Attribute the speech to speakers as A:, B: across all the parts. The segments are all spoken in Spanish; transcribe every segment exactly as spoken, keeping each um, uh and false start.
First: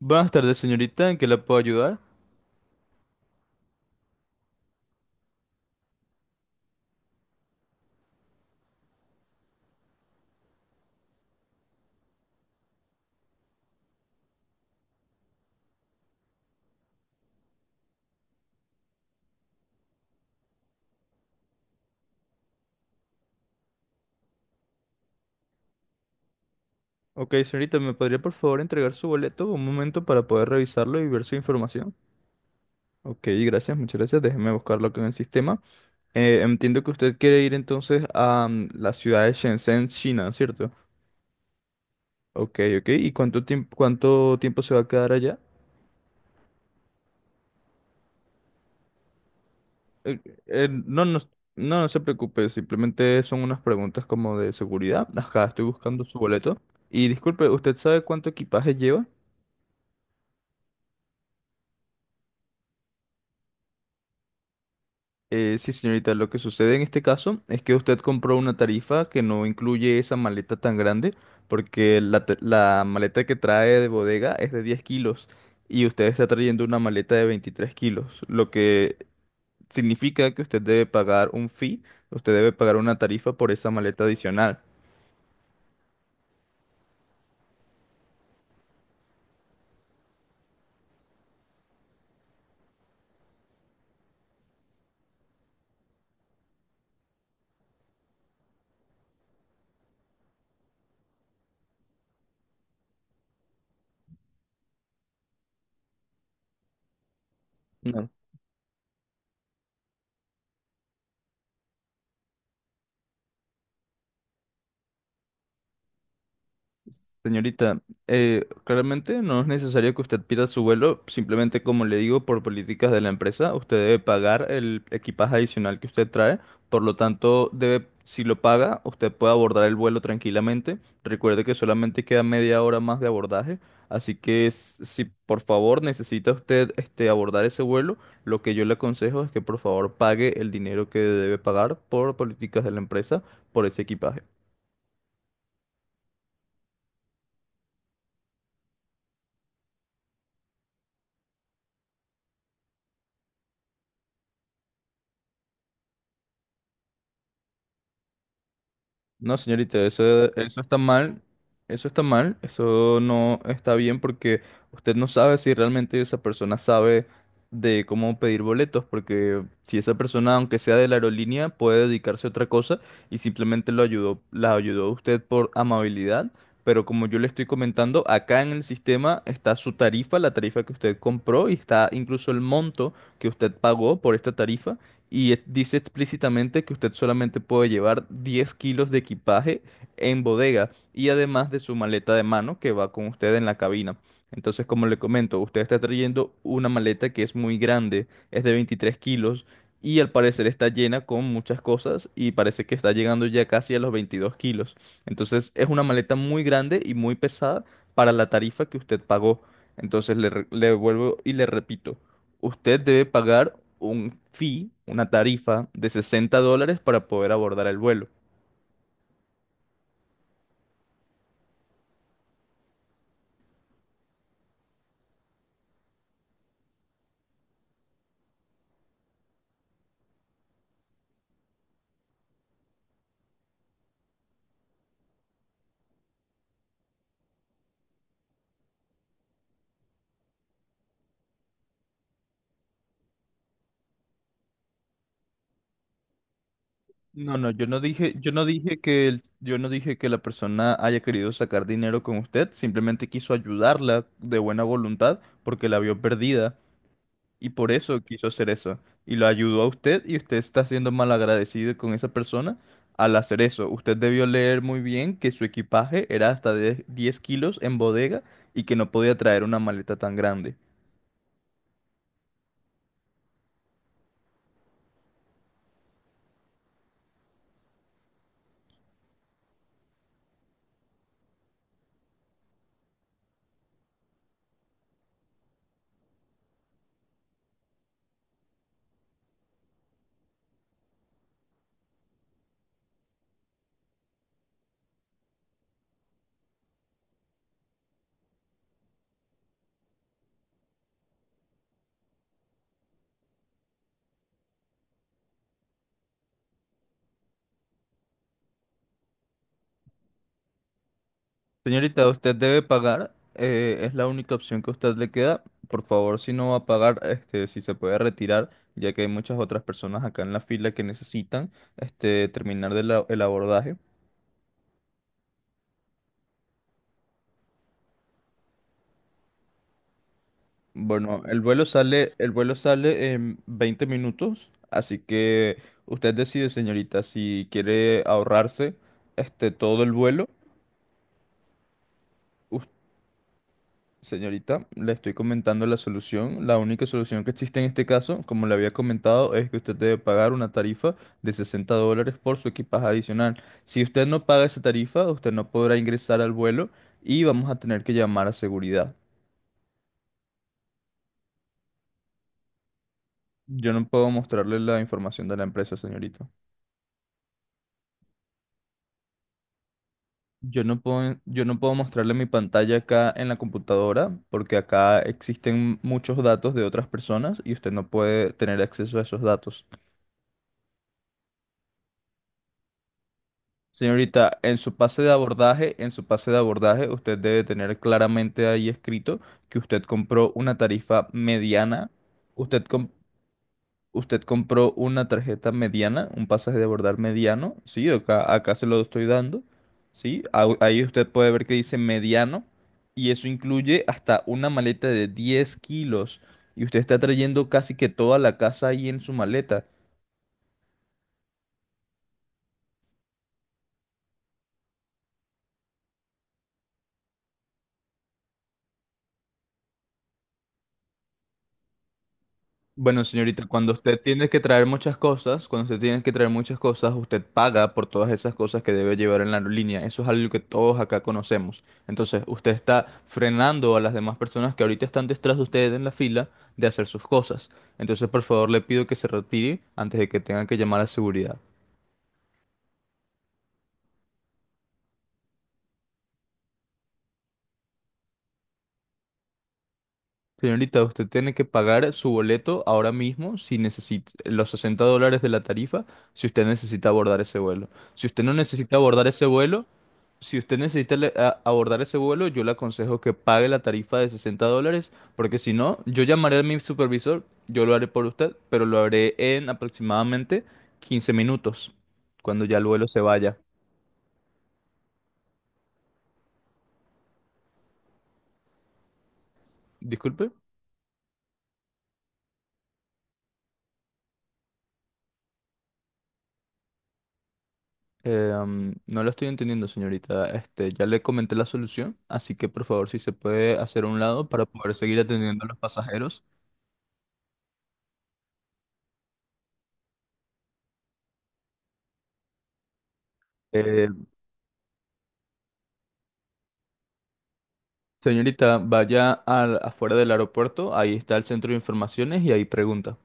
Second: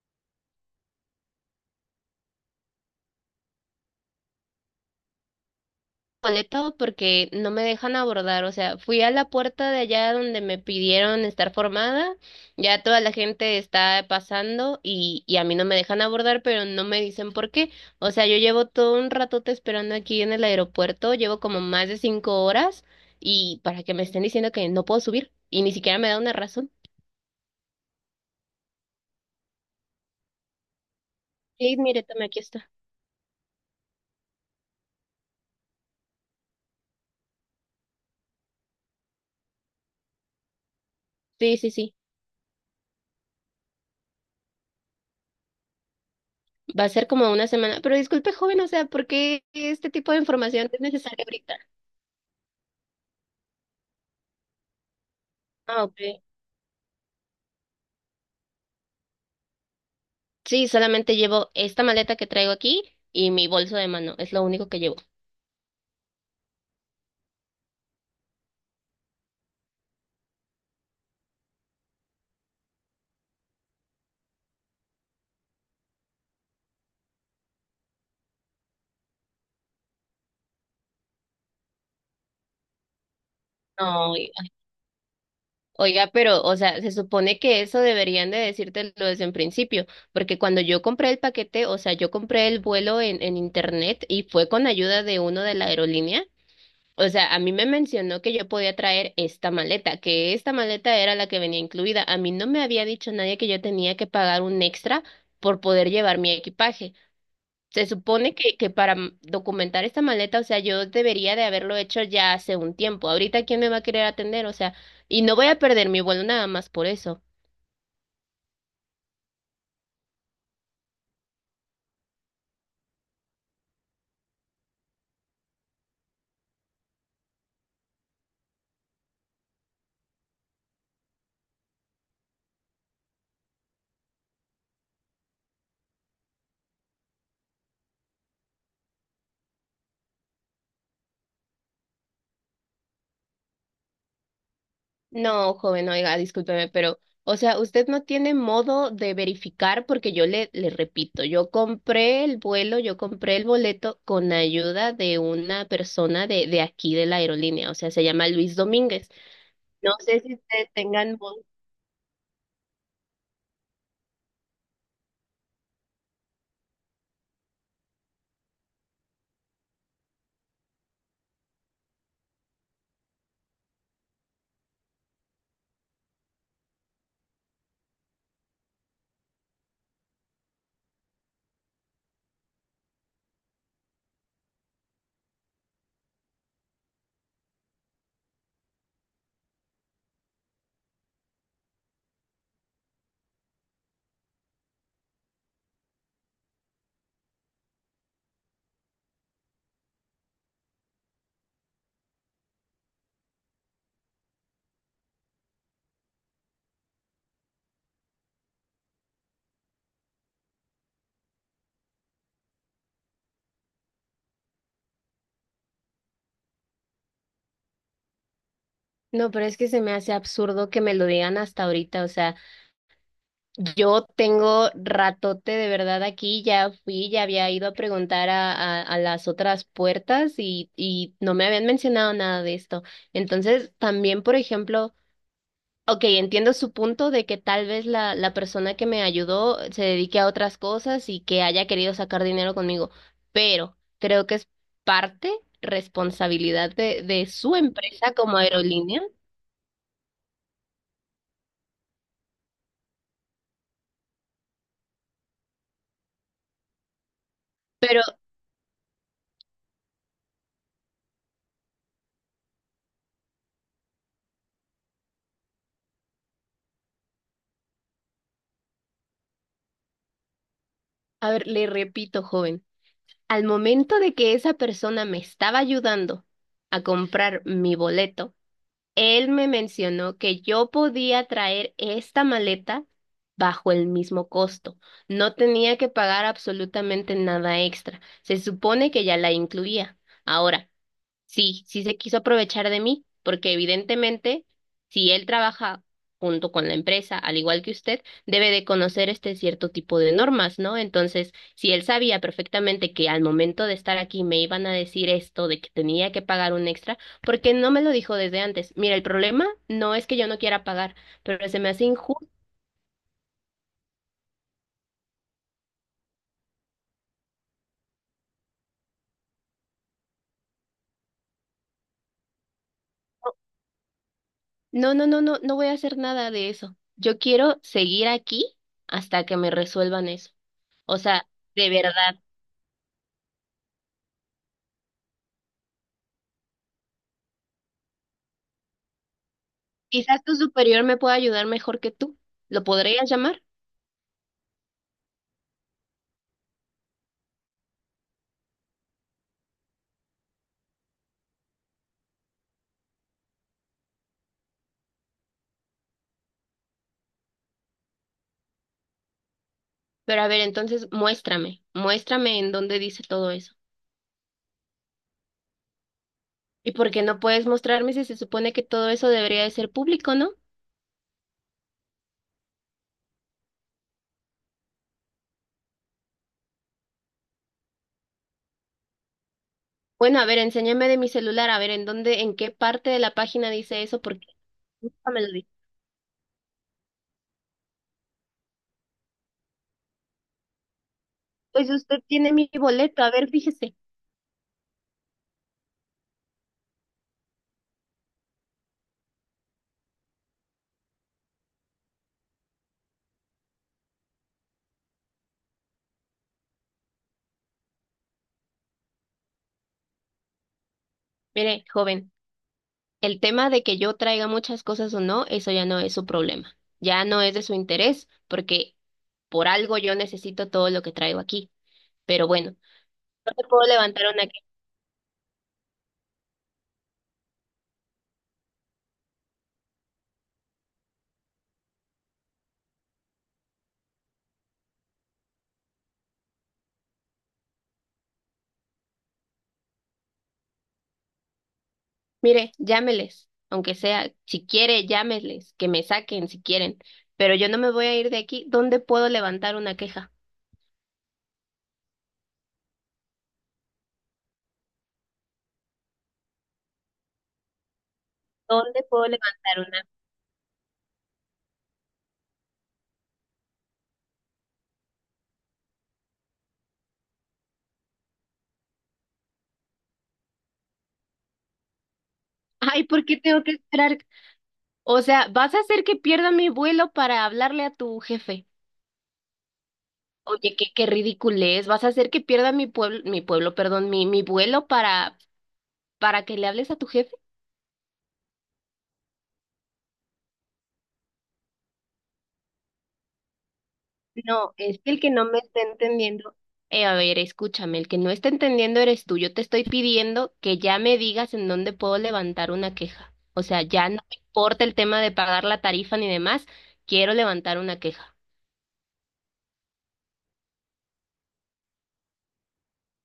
A: Buenas tardes, señorita. ¿En qué la puedo ayudar?
B: Boleto porque no me dejan abordar, o sea, fui a la puerta de allá donde me pidieron estar formada, ya toda la gente está pasando y, y a mí no me dejan abordar, pero no me dicen por qué, o sea, yo llevo todo un ratote esperando aquí en el aeropuerto, llevo como más de cinco horas y para que me estén diciendo que no puedo subir y ni siquiera me da una razón.
A: Ok, señorita, ¿me podría por favor entregar su boleto un momento para poder revisarlo y ver su
B: Sí,
A: información?
B: mire, tome, aquí está.
A: Ok, gracias, muchas gracias. Déjeme buscarlo acá en el sistema. Eh, entiendo que usted quiere ir entonces a mm, la ciudad de Shenzhen, China, ¿cierto?
B: Sí, sí, sí.
A: Ok, ok. ¿Y cuánto tiempo, cuánto tiempo se va a quedar allá?
B: Va a ser como una semana, pero disculpe, joven, o sea, ¿por qué este tipo de
A: Eh, eh,
B: información es
A: no, no,
B: necesaria ahorita?
A: no, no se preocupe, simplemente son unas preguntas como de seguridad. Ajá, estoy
B: Ah,
A: buscando su
B: ok.
A: boleto. Y disculpe, ¿usted sabe cuánto equipaje lleva?
B: Sí, solamente llevo esta maleta que traigo aquí y mi bolso de mano. Es lo único que llevo.
A: Eh, sí, señorita, lo que sucede en este caso es que usted compró una tarifa que no incluye esa maleta tan grande, porque la, ta- la maleta que trae de bodega es de diez kilos y usted está trayendo una maleta de veintitrés kilos, lo que significa que usted debe pagar un fee, usted debe pagar una tarifa por esa maleta
B: No, oiga.
A: adicional.
B: Oiga, pero, o sea, se supone que eso deberían de decírtelo desde en principio, porque cuando yo compré el paquete, o sea, yo compré el vuelo en, en internet y fue con ayuda de uno de la aerolínea. O sea, a mí me mencionó que yo podía traer esta maleta, que esta maleta era la que venía incluida. A mí no me había dicho nadie que yo tenía que pagar un extra por poder llevar mi equipaje. Se supone que, que para m- documentar esta maleta, o sea, yo debería de haberlo hecho ya hace un tiempo. Ahorita, ¿quién me va a querer atender? O sea, y no voy a perder mi vuelo nada más por eso.
A: Señorita, eh, claramente no es necesario que usted pierda su vuelo, simplemente como le digo, por políticas de la empresa, usted debe pagar el equipaje adicional que usted trae, por lo tanto, debe, si lo paga, usted puede abordar el vuelo tranquilamente. Recuerde que solamente queda media hora más de abordaje, así que s- si por favor necesita usted este, abordar ese vuelo, lo que yo le aconsejo es que por favor pague el dinero que debe pagar por políticas de la empresa por ese equipaje.
B: No, joven, oiga, discúlpeme, pero, o sea, usted no tiene modo de verificar porque yo le, le repito, yo compré el vuelo, yo compré el boleto con ayuda de una persona de, de aquí de la aerolínea, o sea, se llama Luis Domínguez.
A: No, señorita,
B: No sé
A: eso,
B: si
A: eso
B: ustedes
A: está
B: tengan
A: mal,
B: modo.
A: eso está mal, eso no está bien porque usted no sabe si realmente esa persona sabe de cómo pedir boletos, porque si esa persona, aunque sea de la aerolínea, puede dedicarse a otra cosa y simplemente lo ayudó, la ayudó a usted por amabilidad, pero como yo le estoy comentando, acá en el sistema está su tarifa, la tarifa que usted compró y está incluso el monto que usted pagó por esta tarifa y e- dice explícitamente que usted solamente puede llevar diez kilos de equipaje en bodega y además de su maleta de mano que va con usted en la cabina. Entonces, como le comento, usted está trayendo una maleta que es muy grande, es de veintitrés kilos y al parecer está llena con muchas cosas y parece que está llegando ya casi a los veintidós kilos. Entonces, es una maleta muy grande y muy pesada para la tarifa que usted pagó. Entonces, le, re- le vuelvo y le repito. Usted debe pagar un fee, una tarifa de sesenta dólares para poder abordar el vuelo.
B: No, pero es que se me hace absurdo que me lo digan hasta ahorita, o sea. Yo tengo ratote de verdad aquí, ya fui, ya había ido a preguntar a, a, a las otras puertas y, y no me habían mencionado nada de esto. Entonces, también, por ejemplo, ok, entiendo su punto de que tal vez la, la persona que me ayudó se dedique a otras cosas y que haya querido sacar dinero conmigo, pero creo que es parte responsabilidad de, de
A: No, no,
B: su
A: yo no
B: empresa
A: dije, yo
B: como
A: no dije
B: aerolínea.
A: que el- yo no dije que la persona haya querido sacar dinero con usted, simplemente quiso ayudarla de buena voluntad porque la vio perdida y por eso
B: Pero,
A: quiso hacer eso. Y lo ayudó a usted y usted está siendo mal agradecido con esa persona al hacer eso. Usted debió leer muy bien que su equipaje era hasta de diez kilos en bodega y que no podía traer una maleta tan grande.
B: a ver, le repito, joven. Al momento de que esa persona me estaba ayudando a comprar mi boleto, él me mencionó que yo podía traer esta maleta bajo el mismo costo. No tenía que pagar absolutamente nada extra. Se supone que ya la incluía. Ahora, sí, sí se quiso aprovechar de mí, porque evidentemente, si él trabaja junto con la empresa, al igual que usted, debe de conocer este cierto tipo de normas, ¿no? Entonces, si él sabía perfectamente que al momento de estar aquí me iban a decir esto de que tenía que pagar un extra, ¿por qué no me lo dijo desde antes? Mira, el problema no es que yo no quiera pagar, pero se me hace
A: Señorita,
B: injusto.
A: usted debe pagar, eh, es la única opción que a usted le queda. Por favor, si no va a pagar, este, si se puede retirar, ya que hay muchas otras personas acá en la fila que necesitan, este, terminar de la- el abordaje.
B: No, no, no, no, no voy a hacer nada de eso. Yo quiero seguir aquí hasta que me resuelvan eso. O
A: Bueno,
B: sea,
A: el vuelo
B: de
A: sale,
B: verdad.
A: el vuelo sale en veinte minutos, así que usted decide, señorita, si quiere ahorrarse, este, todo el
B: Quizás
A: vuelo.
B: tu superior me pueda ayudar mejor que tú. Lo podrías llamar.
A: Señorita, le estoy comentando la solución. La única solución que existe en este caso, como le había comentado, es que usted debe pagar una tarifa de sesenta dólares por su equipaje adicional. Si usted no paga esa tarifa, usted no podrá ingresar al vuelo y vamos a tener que llamar a seguridad.
B: Pero a ver, entonces muéstrame, muéstrame en dónde dice todo eso.
A: Yo no puedo mostrarle la información de la empresa, señorita.
B: ¿Y por qué no puedes mostrarme si se supone que todo eso debería de ser público, no?
A: Yo no puedo, yo no puedo mostrarle mi pantalla acá en la computadora porque acá existen muchos datos de otras personas y usted no puede tener acceso a esos datos.
B: Bueno, a ver, enséñame de mi celular, a ver en dónde, en qué parte de la página dice eso, porque
A: Señorita, en su pase de
B: nunca me lo dice.
A: abordaje, en su pase de abordaje, usted debe tener claramente ahí escrito que usted compró una tarifa
B: Pues
A: mediana,
B: usted tiene mi
A: usted, com-
B: boleto, a ver, fíjese.
A: usted compró una tarjeta mediana, un pasaje de abordar mediano, sí, acá, acá se lo estoy dando, sí, au- ahí usted puede ver que dice mediano y eso incluye hasta una maleta de diez kilos y usted está trayendo casi que toda la casa ahí en su maleta.
B: Mire, joven, el tema de que yo traiga muchas cosas o no, eso ya no es su problema. Ya no es de su interés, porque por algo yo necesito todo lo que traigo aquí. Pero bueno,
A: Bueno,
B: no te
A: señorita,
B: puedo
A: cuando usted
B: levantar una
A: tiene
B: que,
A: que traer muchas cosas, cuando usted tiene que traer muchas cosas, usted paga por todas esas cosas que debe llevar en la aerolínea. Eso es algo que todos acá conocemos. Entonces, usted está frenando a las demás personas que ahorita están detrás de usted en la fila de hacer sus cosas. Entonces, por favor, le pido que se retire antes de que tenga que llamar a seguridad.
B: mire, llámeles, aunque sea, si quiere, llámeles, que me saquen si quieren, pero yo no me voy a ir de aquí. ¿Dónde puedo levantar una queja?
A: Señorita, usted tiene que pagar su boleto ahora mismo si necesita los sesenta dólares de la tarifa, si usted necesita abordar ese vuelo. Si usted no necesita
B: ¿Dónde puedo
A: abordar ese
B: levantar
A: vuelo,
B: una?
A: si usted necesita le- a- abordar ese vuelo, yo le aconsejo que pague la tarifa de sesenta dólares, porque si no, yo llamaré a mi supervisor, yo lo haré por usted, pero lo haré en aproximadamente quince minutos, cuando ya el
B: Ay,
A: vuelo se
B: ¿por qué
A: vaya.
B: tengo que esperar? O sea, ¿vas a hacer que pierda mi vuelo para hablarle a tu jefe?
A: Disculpe,
B: Oye, qué, qué ridículo es. ¿Vas a hacer que pierda mi pueblo, mi pueblo, perdón, mi, mi vuelo para, para que le hables a tu jefe?
A: eh, am, no lo estoy entendiendo, señorita. Este, ya le comenté la solución, así que por favor, si se puede hacer a un lado para
B: No,
A: poder
B: es que
A: seguir
B: el que no me
A: atendiendo a los
B: está
A: pasajeros.
B: entendiendo, eh, a ver, escúchame, el que no está entendiendo eres tú. Yo te estoy pidiendo que ya me digas en dónde puedo levantar una queja. O sea,
A: Eh,
B: ya no me importa el tema de pagar la tarifa ni demás, quiero levantar una queja.
A: señorita, vaya al- afuera del aeropuerto, ahí está el centro de informaciones y ahí pregunta.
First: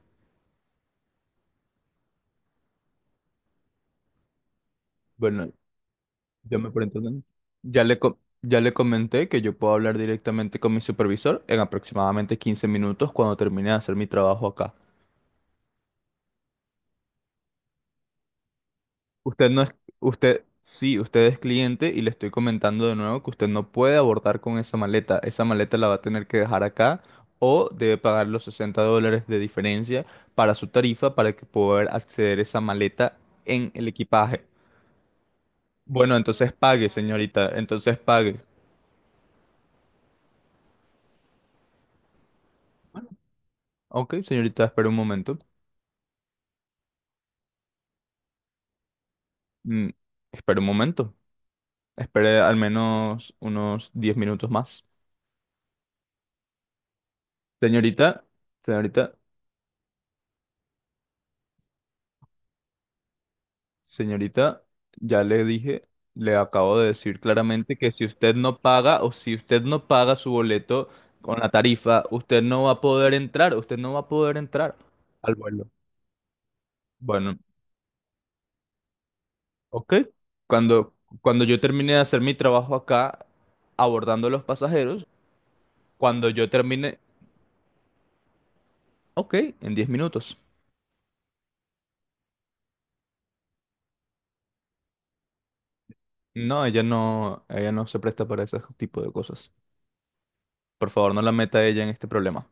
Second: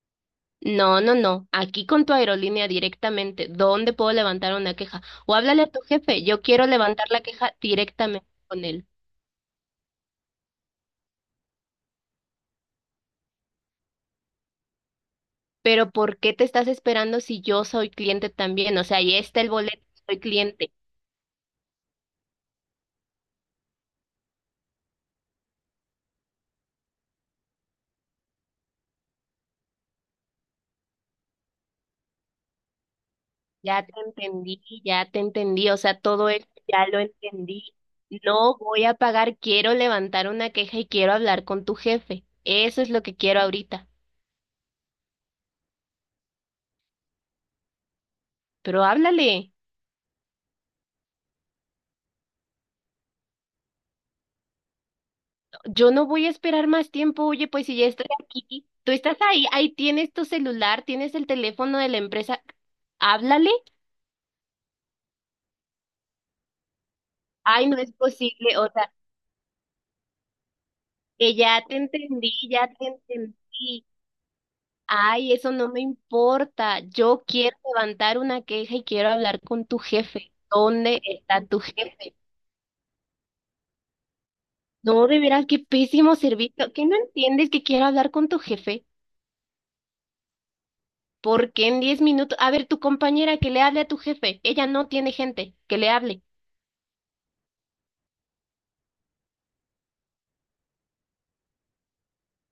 B: No, no, no, aquí con tu aerolínea directamente, ¿dónde puedo levantar una queja? O
A: Bueno,
B: háblale a tu jefe, yo
A: yo
B: quiero
A: me pregunto,
B: levantar la
A: ¿no?
B: queja
A: Ya le, co-
B: directamente
A: ya
B: con
A: le
B: él.
A: comenté que yo puedo hablar directamente con mi supervisor en aproximadamente quince minutos cuando termine de hacer mi trabajo acá.
B: Pero ¿por qué te estás esperando si yo soy cliente también? O sea, ahí está
A: Usted
B: el
A: no es,
B: boleto, soy
A: usted,
B: cliente.
A: sí, usted es cliente y le estoy comentando de nuevo que usted no puede abordar con esa maleta. Esa maleta la va a tener que dejar acá o debe pagar los sesenta dólares de diferencia para su tarifa para que poder acceder a esa maleta en
B: Ya
A: el
B: te
A: equipaje.
B: entendí, ya te entendí, o sea,
A: Bueno,
B: todo esto
A: entonces
B: ya
A: pague,
B: lo
A: señorita,
B: entendí.
A: entonces pague.
B: No voy a pagar, quiero levantar una queja y quiero hablar con tu jefe. Eso es lo que quiero ahorita.
A: Ok, señorita, espera un momento.
B: Pero háblale,
A: Mm, espere un momento. Espere al menos unos diez minutos más.
B: yo no voy a esperar más tiempo, oye, pues si ya estoy
A: Señorita,
B: aquí, tú estás
A: señorita,
B: ahí, ahí tienes tu celular, tienes el teléfono de la empresa, háblale.
A: señorita, ya le dije, le acabo de decir
B: Ay,
A: claramente
B: no es
A: que si usted
B: posible,
A: no
B: o sea,
A: paga o si usted no paga su boleto
B: que
A: con la
B: ya te
A: tarifa,
B: entendí,
A: usted no
B: ya
A: va a
B: te
A: poder
B: entendí.
A: entrar, usted no va a poder entrar
B: Ay,
A: al
B: eso
A: vuelo.
B: no me importa. Yo
A: Bueno,
B: quiero levantar una queja y quiero hablar con tu
A: ok.
B: jefe.
A: Cuando,
B: ¿Dónde
A: cuando
B: está
A: yo
B: tu
A: termine de
B: jefe?
A: hacer mi trabajo acá abordando a los pasajeros,
B: No, de veras, qué pésimo
A: cuando yo
B: servicio. ¿Qué no
A: termine,
B: entiendes que quiero hablar con tu jefe?
A: ok, en diez minutos.
B: ¿Por qué en diez minutos? A ver, tu compañera que le hable a tu jefe. Ella no tiene gente. Que le hable.
A: No, ella no, ella no se presta para ese tipo de cosas. Por favor, no la meta a ella en este problema.